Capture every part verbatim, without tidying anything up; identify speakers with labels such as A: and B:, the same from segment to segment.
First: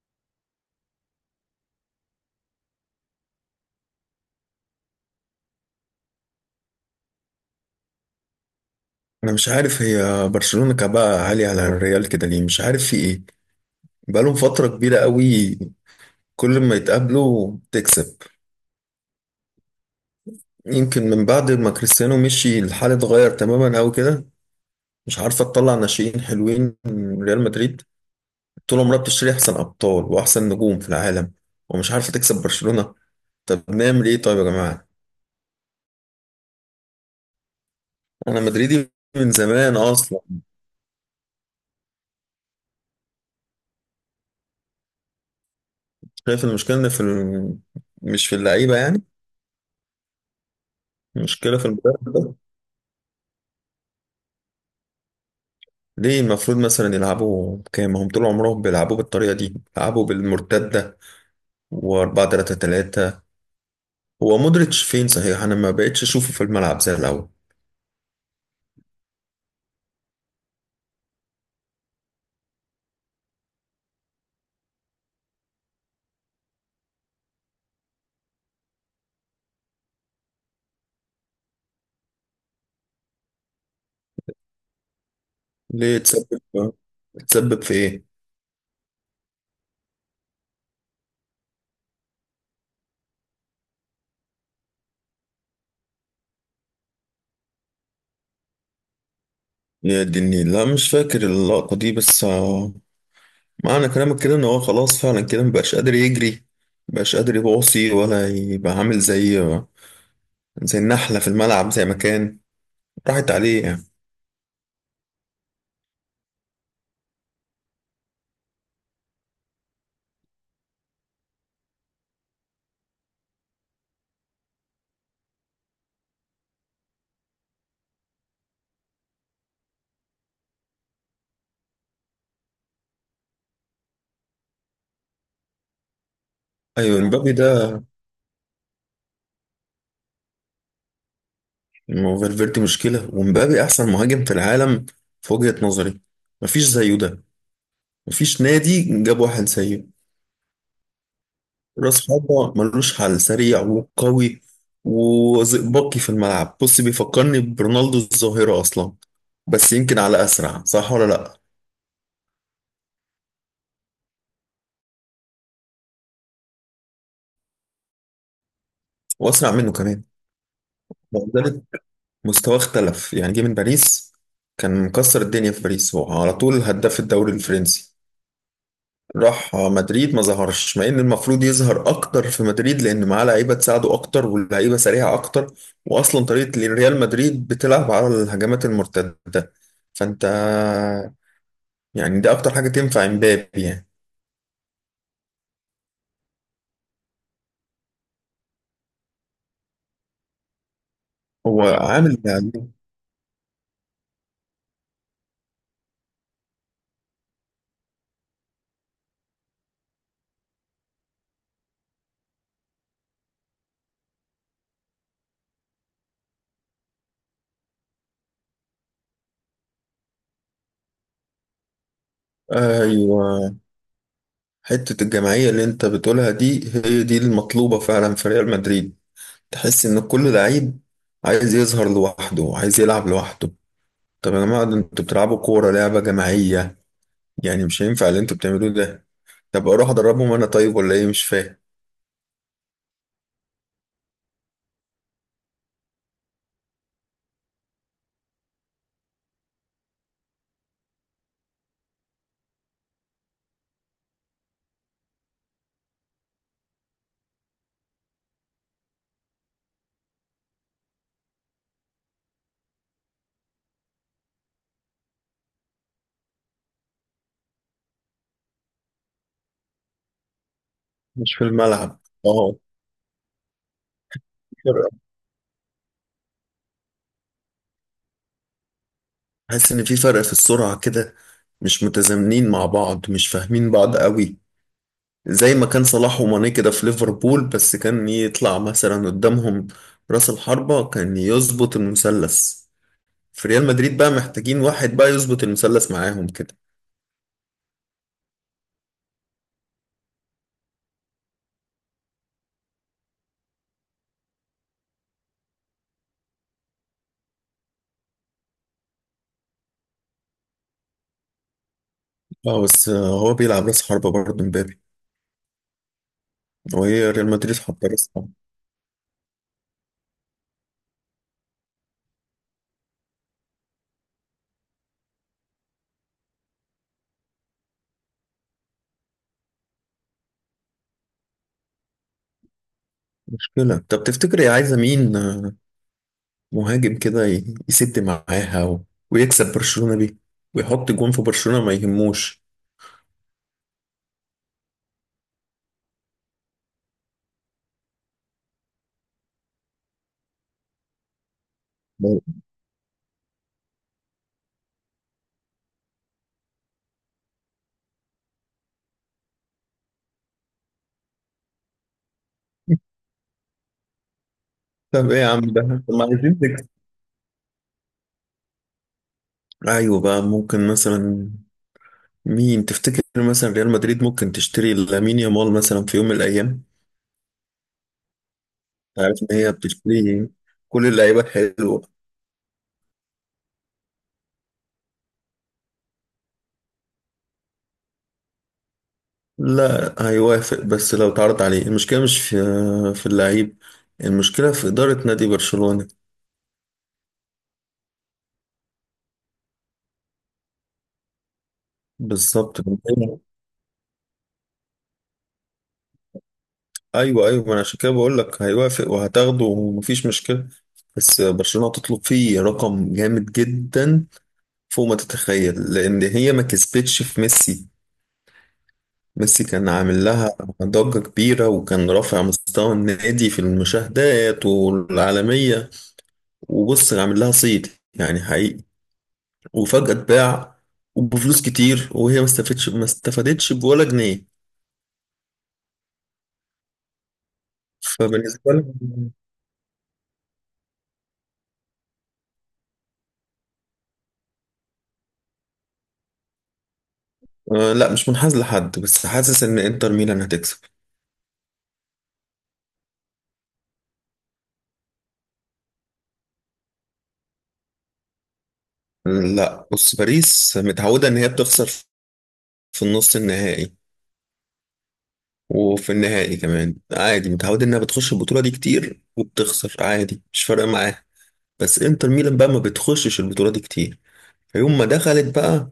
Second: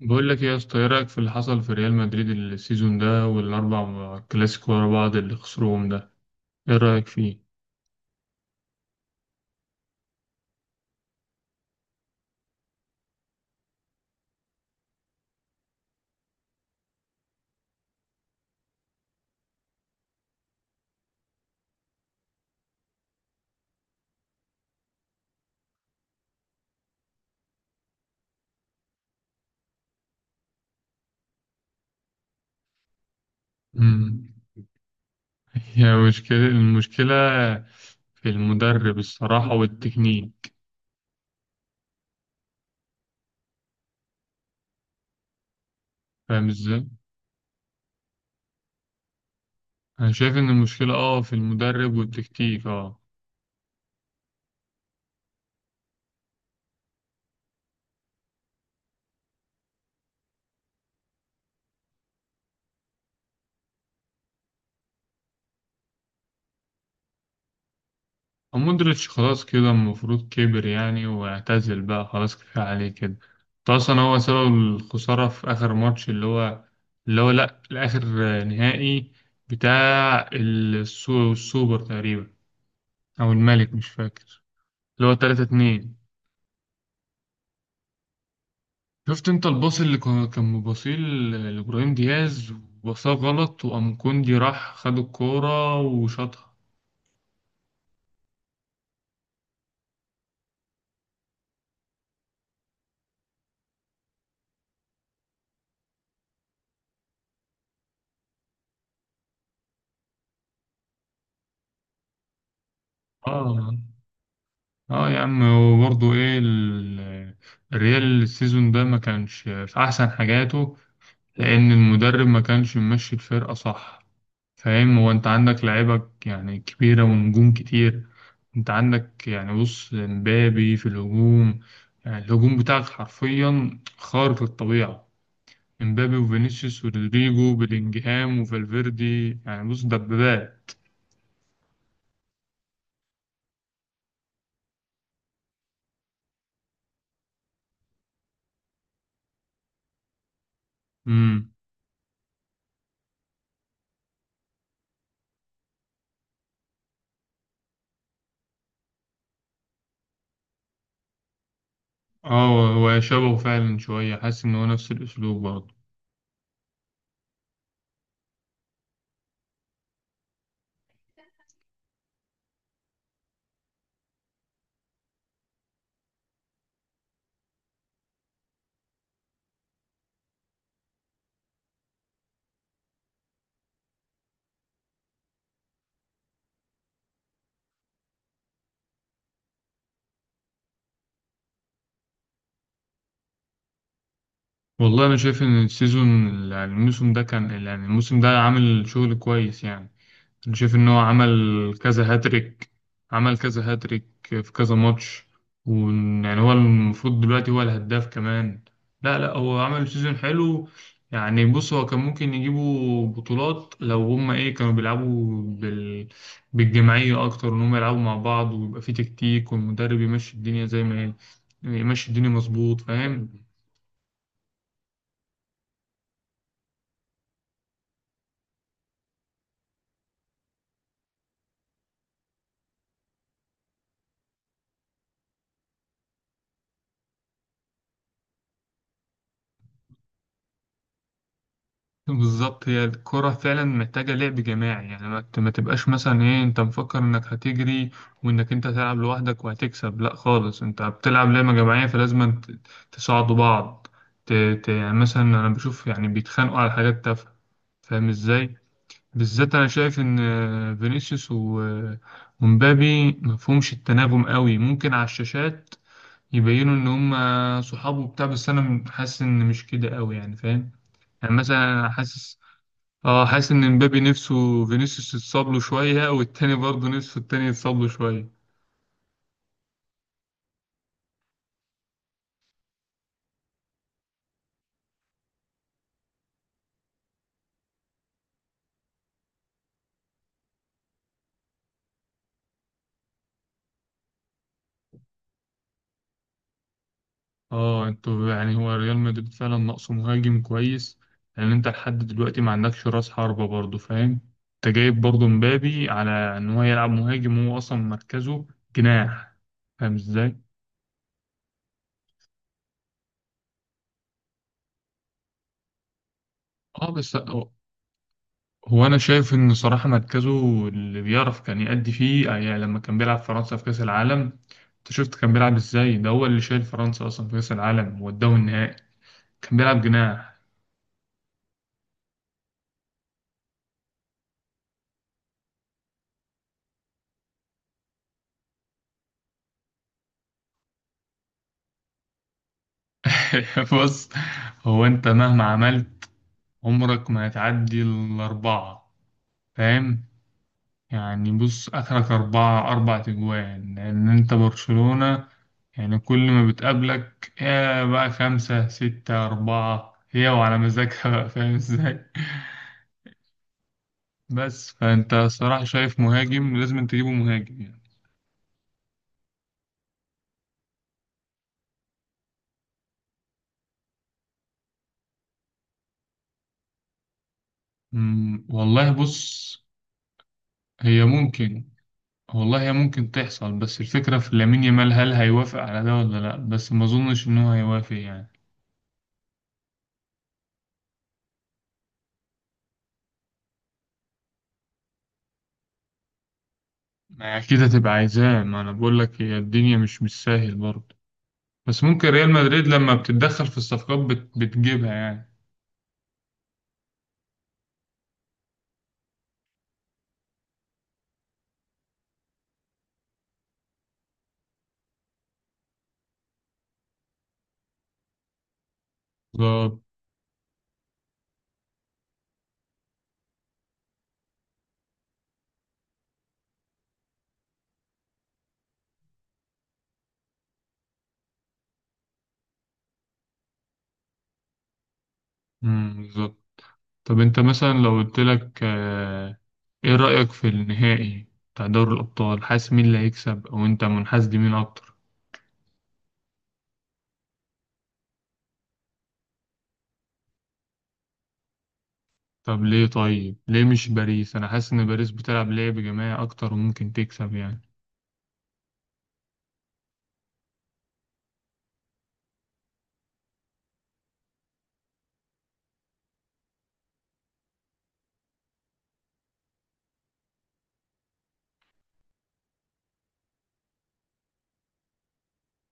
A: بقول لك إيه يا اسطى، ايه رايك في اللي حصل في ريال مدريد السيزون ده والاربع كلاسيكو ورا بعض اللي خسروهم ده؟ ايه رايك فيه؟
B: انا مش عارف، هي برشلونة كعبها عالي على الريال كده ليه؟ مش عارف في ايه. بقالهم فترة كبيرة قوي. كل ما يتقابلوا تكسب. يمكن من بعد ما كريستيانو مشي الحال اتغير تماما قوي كده. مش عارفة تطلع ناشئين حلوين من ريال مدريد. طول عمرها بتشتري احسن ابطال واحسن نجوم في العالم ومش عارفة تكسب برشلونة. طب نعمل ايه
A: امم
B: طيب يا جماعة؟
A: هي مشكله، المشكله في
B: انا مدريدي
A: المدرب
B: من
A: الصراحه،
B: زمان اصلا.
A: والتكنيك.
B: شايف
A: فاهم
B: المشكلة
A: ازاي؟
B: إن في ال... مش في اللعيبة يعني.
A: انا شايف ان المشكله اه في
B: المشكلة في
A: المدرب
B: المدرب.
A: والتكتيك اه.
B: ليه المفروض مثلا يلعبوا كام؟ ما هم طول عمرهم بيلعبوا بالطريقة دي، بيلعبوا بالمرتدة و4 ثلاثة ثلاثة. هو مودريتش فين صحيح؟ انا ما بقتش اشوفه في الملعب زي الاول.
A: مودريتش خلاص كده المفروض كبر يعني واعتزل بقى، خلاص كفاية عليه كده. ده أصلا هو سبب الخسارة في آخر ماتش، اللي هو اللي هو لأ، الآخر، نهائي بتاع السو- السوبر تقريبا، أو الملك مش فاكر، اللي هو تلاتة اتنين.
B: ليه تسبب تسبب في ايه؟
A: شفت أنت الباص اللي كان كان مباصيه ل- لإبراهيم دياز وباصاه غلط، وقام كوندي راح خد الكورة وشاطها.
B: يا دني لا مش فاكر اللقطة دي بس آه، معنى كلامك كده ان هو خلاص فعلا كده مبقاش قادر يجري، مبقاش قادر يباصي ولا يبقى عامل زي آه، زي النحلة في الملعب زي ما كان. راحت عليه
A: آه.
B: يعني.
A: اه يا عم، وبرضه ايه ال- الريال السيزون ده ما كانش في احسن حاجاته، لان المدرب ما كانش ممشي الفرقه صح. فاهم؟ هو انت عندك لعيبه يعني كبيره ونجوم كتير، انت عندك يعني بص امبابي في الهجوم، يعني الهجوم بتاعك حرفيا خارق للطبيعه. امبابي وفينيسيوس
B: ايوه امبابي
A: ورودريجو
B: ده،
A: بلينجهام وفالفيردي، يعني بص دبابات.
B: ما هو فالفيردي مشكلة ومبابي أحسن مهاجم في العالم في وجهة نظري. مفيش زيه ده. مفيش نادي جاب واحد زيه.
A: امم
B: راس حربة ملوش حل، سريع وقوي وزئبقي في الملعب. بص بيفكرني برونالدو الظاهرة أصلا. بس يمكن على أسرع صح ولا لأ.
A: اه هو شبهه فعلا شويه، حاسس ان هو نفس الاسلوب برضه.
B: وأسرع منه كمان وذلك. مستواه اختلف يعني. جه من باريس كان مكسر الدنيا في باريس، هو على طول هداف الدوري الفرنسي. راح مدريد ما ظهرش، مع ان المفروض يظهر اكتر في مدريد لان معاه لعيبه تساعده اكتر واللعيبه سريعه اكتر. واصلا طريقه ريال مدريد بتلعب على الهجمات المرتده. فانت، يعني ده اكتر حاجه تنفع امبابي يعني.
A: والله انا شايف ان السيزون، يعني الموسم ده كان يعني الموسم ده عامل شغل كويس يعني. انا شايف ان هو عمل
B: هو عامل
A: كذا
B: اللي عليه.
A: هاتريك، عمل كذا هاتريك في كذا ماتش، ويعني هو المفروض دلوقتي هو الهداف كمان. لا لا هو عمل سيزون حلو، يعني بص هو كان ممكن يجيبوا بطولات لو هما ايه كانوا بيلعبوا بال... بالجماعية اكتر، ان هما يلعبوا مع بعض ويبقى في تكتيك والمدرب يمشي الدنيا زي ما هي، يمشي الدنيا مظبوط. فاهم؟
B: ايوه. حته الجماعيه اللي انت بتقولها دي هي دي المطلوبه فعلا في ريال مدريد. تحس ان كل لعيب عايز يظهر لوحده، عايز يلعب لوحده. طب يا جماعه ده انتوا بتلعبوا كوره، لعبه جماعيه. يعني مش هينفع اللي انتوا بتعملوه ده. طب اروح ادربهم انا طيب ولا ايه؟ مش فاهم.
A: بالظبط، هي الكرة فعلا محتاجة لعب جماعي، يعني ما ت- ما تبقاش مثلا ايه انت مفكر انك هتجري وانك انت هتلعب لوحدك وهتكسب، لا خالص، انت بتلعب لعبة جماعية، فلازم ت- تساعدوا بعض. ت... ت... يعني مثلا انا بشوف يعني بيتخانقوا على حاجات تافهة. فاهم ازاي؟ بالذات انا شايف ان آه، فينيسيوس و... آه، ومبابي مفهومش التناغم قوي، ممكن على الشاشات يبينوا ان هم صحاب وبتاع، بس انا حاسس ان مش كده قوي يعني. فاهم؟ يعني
B: مش في
A: مثلا انا
B: الملعب.
A: حاسس،
B: اه
A: اه حاسس ان مبابي
B: في
A: نفسه
B: فرق.
A: فينيسيوس يتصاب له شويه، والتاني برضه نفسه التاني يتصاب له شويه.
B: حاسس ان في فرق في السرعة كده، مش متزامنين مع بعض، مش فاهمين بعض قوي. زي ما كان صلاح وماني كده في ليفربول، بس كان يطلع مثلا قدامهم راس الحربة كان يظبط المثلث. في ريال مدريد بقى محتاجين واحد بقى يظبط المثلث معاهم كده.
A: اه انتوا، يعني هو ريال مدريد فعلا ناقصه مهاجم كويس، لان انت لحد دلوقتي ما عندكش راس حربه برضه. فاهم؟ انت جايب برضه مبابي على ان هو يلعب مهاجم، وهو اصلا مركزه جناح. فاهم ازاي؟
B: اه بس هو بيلعب راس حربة برضه مبابي،
A: اه
B: وهي
A: بس
B: ريال
A: هو،
B: مدريد حاطة راس حربة.
A: هو انا شايف ان صراحه مركزه اللي بيعرف كان يأدي فيه، آه، يعني لما كان بيلعب فرنسا في كاس العالم، انت شفت كان بيلعب ازاي؟ ده هو اللي شايل فرنسا اصلا في كاس العالم، وداه النهائي. كان بيلعب جناح.
B: مشكلة. طب تفتكر هي عايزة مين؟ مهاجم كده ي- يسد معاها و... ويكسب برشلونة بيه، ويحط جون في برشلونة ما يهموش.
A: بص، هو انت مهما عملت عمرك ما هتعدي الأربعة. فاهم؟ يعني بص آخرك أربعة، أربع تجوان، لأن انت برشلونة، يعني كل ما بتقابلك يا بقى خمسة ستة أربعة، هي وعلى مزاجها بقى. فاهم ازاي؟ بس
B: طب
A: فانت
B: ايه يا عم
A: صراحة
B: ده؟ طب
A: شايف
B: ما عايزين
A: مهاجم
B: نكسب.
A: لازم تجيبه، مهاجم يعني.
B: ايوه بقى، ممكن مثلا. مين تفتكر مثلا ريال مدريد ممكن تشتري لامين يامال مثلا في يوم من الايام؟
A: أمم، والله
B: عارف ان هي
A: بص،
B: بتشتري كل
A: هي
B: اللعيبه
A: ممكن،
B: الحلوه.
A: والله هي ممكن تحصل، بس الفكرة في لامين يامال هل هيوافق على ده ولا لأ، بس ما أظنش إن هو هيوافق يعني.
B: لا هيوافق بس لو اتعرض عليه. المشكله مش في في اللعيب، المشكله في اداره نادي برشلونه.
A: ما هي أكيد هتبقى عايزاه، ما أنا بقول لك هي الدنيا مش مش سهل برضه، بس ممكن ريال
B: بالظبط.
A: مدريد لما بتتدخل في الصفقات بت... بتجيبها يعني.
B: ايوه ايوه، ما انا عشان كده بقول لك هيوافق وهتاخده ومفيش مشكله. بس برشلونه تطلب فيه رقم جامد جدا فوق ما تتخيل، لان هي ما كسبتش في ميسي. ميسي كان
A: بالظبط.
B: عامل لها ضجه كبيره، وكان رافع مستوى النادي في المشاهدات والعالميه. وبص عامل لها صيد يعني حقيقي، وفجاه اتباع وبفلوس كتير، وهي ما استفادتش ما استفادتش بولا جنيه.
A: أمم، بالظبط. طب أنت مثلا لو قلت
B: فبالنسبه
A: لك،
B: لي،
A: آه، إيه رأيك في النهائي بتاع دوري الأبطال؟ حاسس مين اللي هيكسب؟ أو أنت منحاز لمين أكتر؟
B: آه، لا مش منحاز لحد، بس حاسس ان انتر ميلان هتكسب.
A: طب ليه؟ طيب ليه مش باريس؟ أنا حاسس إن باريس بتلعب لعب جماعي أكتر وممكن تكسب يعني.
B: لا بص باريس متعودة إن هي بتخسر في النص النهائي، وفي النهائي كمان عادي. متعودة إنها بتخش البطولة دي كتير وبتخسر عادي، مش فارقة معاها. بس إنتر ميلان بقى ما بتخشش البطولة دي كتير، فيوم ما دخلت بقى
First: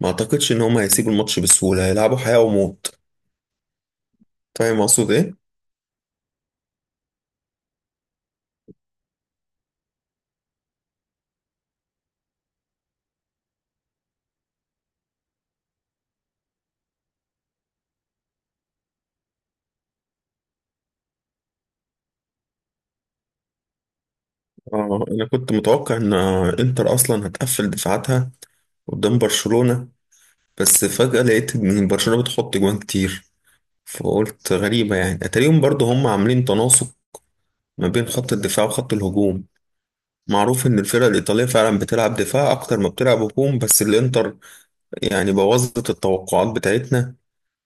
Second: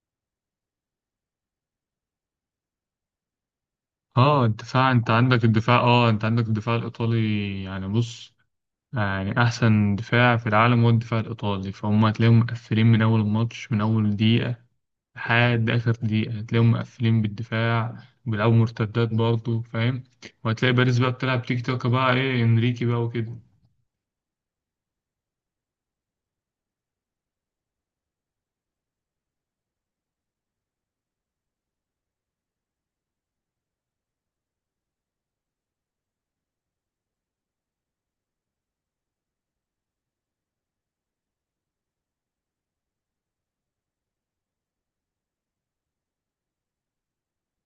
B: ما أعتقدش إن هما هيسيبوا الماتش بسهولة، هيلعبوا حياة وموت.
A: اه
B: فاهم
A: الدفاع، انت
B: أقصد إيه؟
A: عندك الدفاع، اه انت عندك الدفاع الايطالي، يعني بص، آه، يعني احسن دفاع في العالم هو الدفاع الايطالي، فهم هتلاقيهم مقفلين من اول الماتش، من اول دقيقه لحد اخر دقيقه هتلاقيهم مقفلين بالدفاع، بيلعبوا مرتدات برضه. فاهم؟ وهتلاقي باريس بقى بتلعب تيك تاك بقى، ايه انريكي بقى وكده.
B: آه أنا كنت متوقع إن إنتر أصلا هتقفل دفاعاتها قدام برشلونة. بس فجأة لقيت إن برشلونة بتحط جوان كتير، فقلت غريبة يعني. أتاريهم برضو هم عاملين تناسق ما بين خط الدفاع وخط الهجوم. معروف ان الفرق الايطاليه فعلا بتلعب دفاع اكتر ما بتلعب هجوم، بس الانتر يعني بوظت التوقعات بتاعتنا،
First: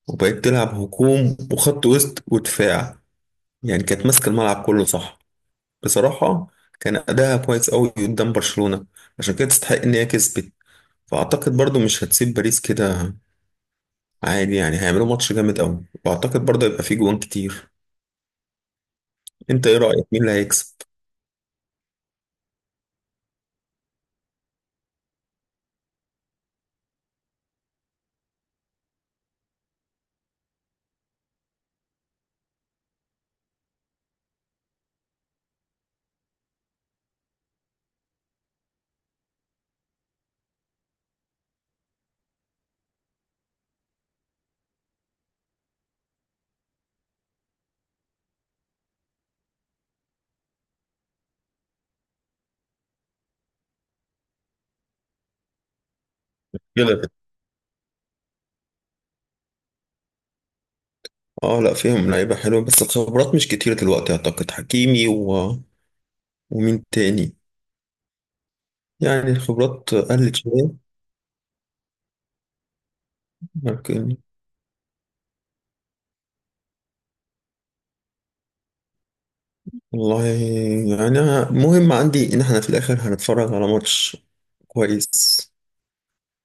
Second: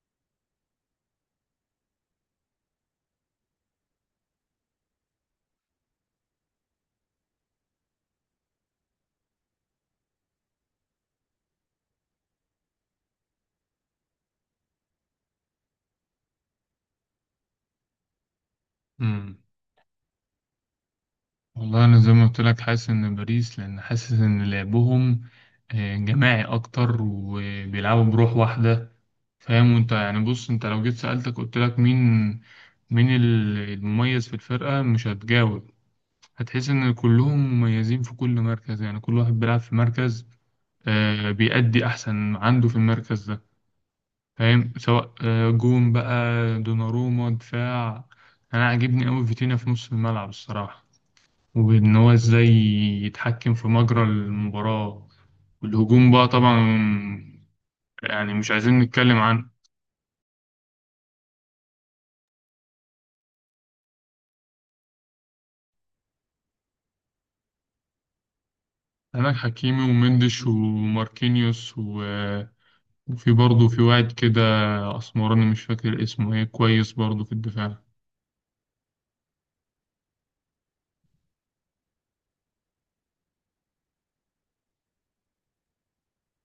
B: وبقت تلعب هجوم وخط وسط ودفاع. يعني كانت ماسكه الملعب كله صح، بصراحه. كان اداها كويس قوي قدام برشلونه، عشان كده تستحق ان هي كسبت. فاعتقد برضو مش هتسيب باريس كده عادي. يعني هيعملوا ماتش جامد قوي، واعتقد برضو هيبقى فيه جوان كتير.
A: امم
B: انت ايه رايك؟ مين اللي هيكسب
A: والله انا زي ما قلت لك حاسس ان باريس، لان حاسس ان لعبهم، آه، جماعي اكتر، وبيلعبوا بروح واحده. فاهم؟ وانت يعني بص، انت لو جيت سألتك قلت لك مين، مين ال- المميز في الفرقة، مش هتجاوب. هتحس ان كلهم مميزين في كل مركز، يعني كل واحد بيلعب في مركز، آه، بيأدي احسن ما عنده في المركز ده. فاهم؟ سواء آه، جون بقى، دوناروما دفاع، انا عاجبني قوي فيتينيا في نص الملعب الصراحة، وان هو ازاي يتحكم في مجرى المباراة، والهجوم بقى طبعا
B: كده؟
A: يعني مش عايزين نتكلم عنه.
B: اه لا، فيهم لعيبة حلوة بس الخبرات مش كتيرة دلوقتي. أعتقد حكيمي و... ومين تاني؟ يعني
A: عندك حكيمي
B: الخبرات قلت
A: ومندش
B: شوية
A: وماركينيوس و... وفي برضه في واحد
B: لكن.
A: كده أسمراني مش فاكر اسمه ايه كويس برضه في الدفاع.
B: والله يعني أنا- مهم عندي إن احنا في الآخر هنتفرج على ماتش كويس.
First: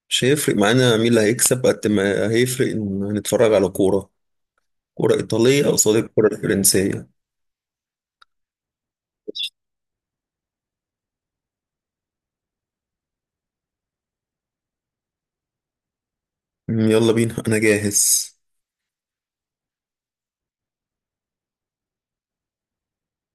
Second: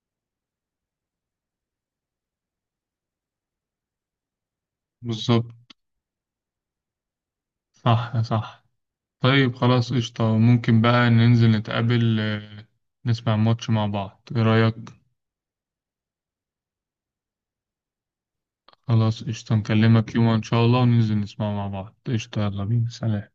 B: مش هيفرق معانا مين اللي هيكسب قد ما هيفرق إن هنتفرج على كورة، كورة
A: بالظبط.
B: إيطالية قصاد الكورة الفرنسية.
A: صح صح. طيب خلاص قشطة، ممكن بقى ننزل نتقابل، آه، نسمع ماتش مع بعض، ايه رأيك؟
B: يلا بينا أنا جاهز.
A: خلاص قشطة، نكلمك يوم إن شاء الله وننزل نسمع مع بعض، قشطة، يلا بينا، سلام.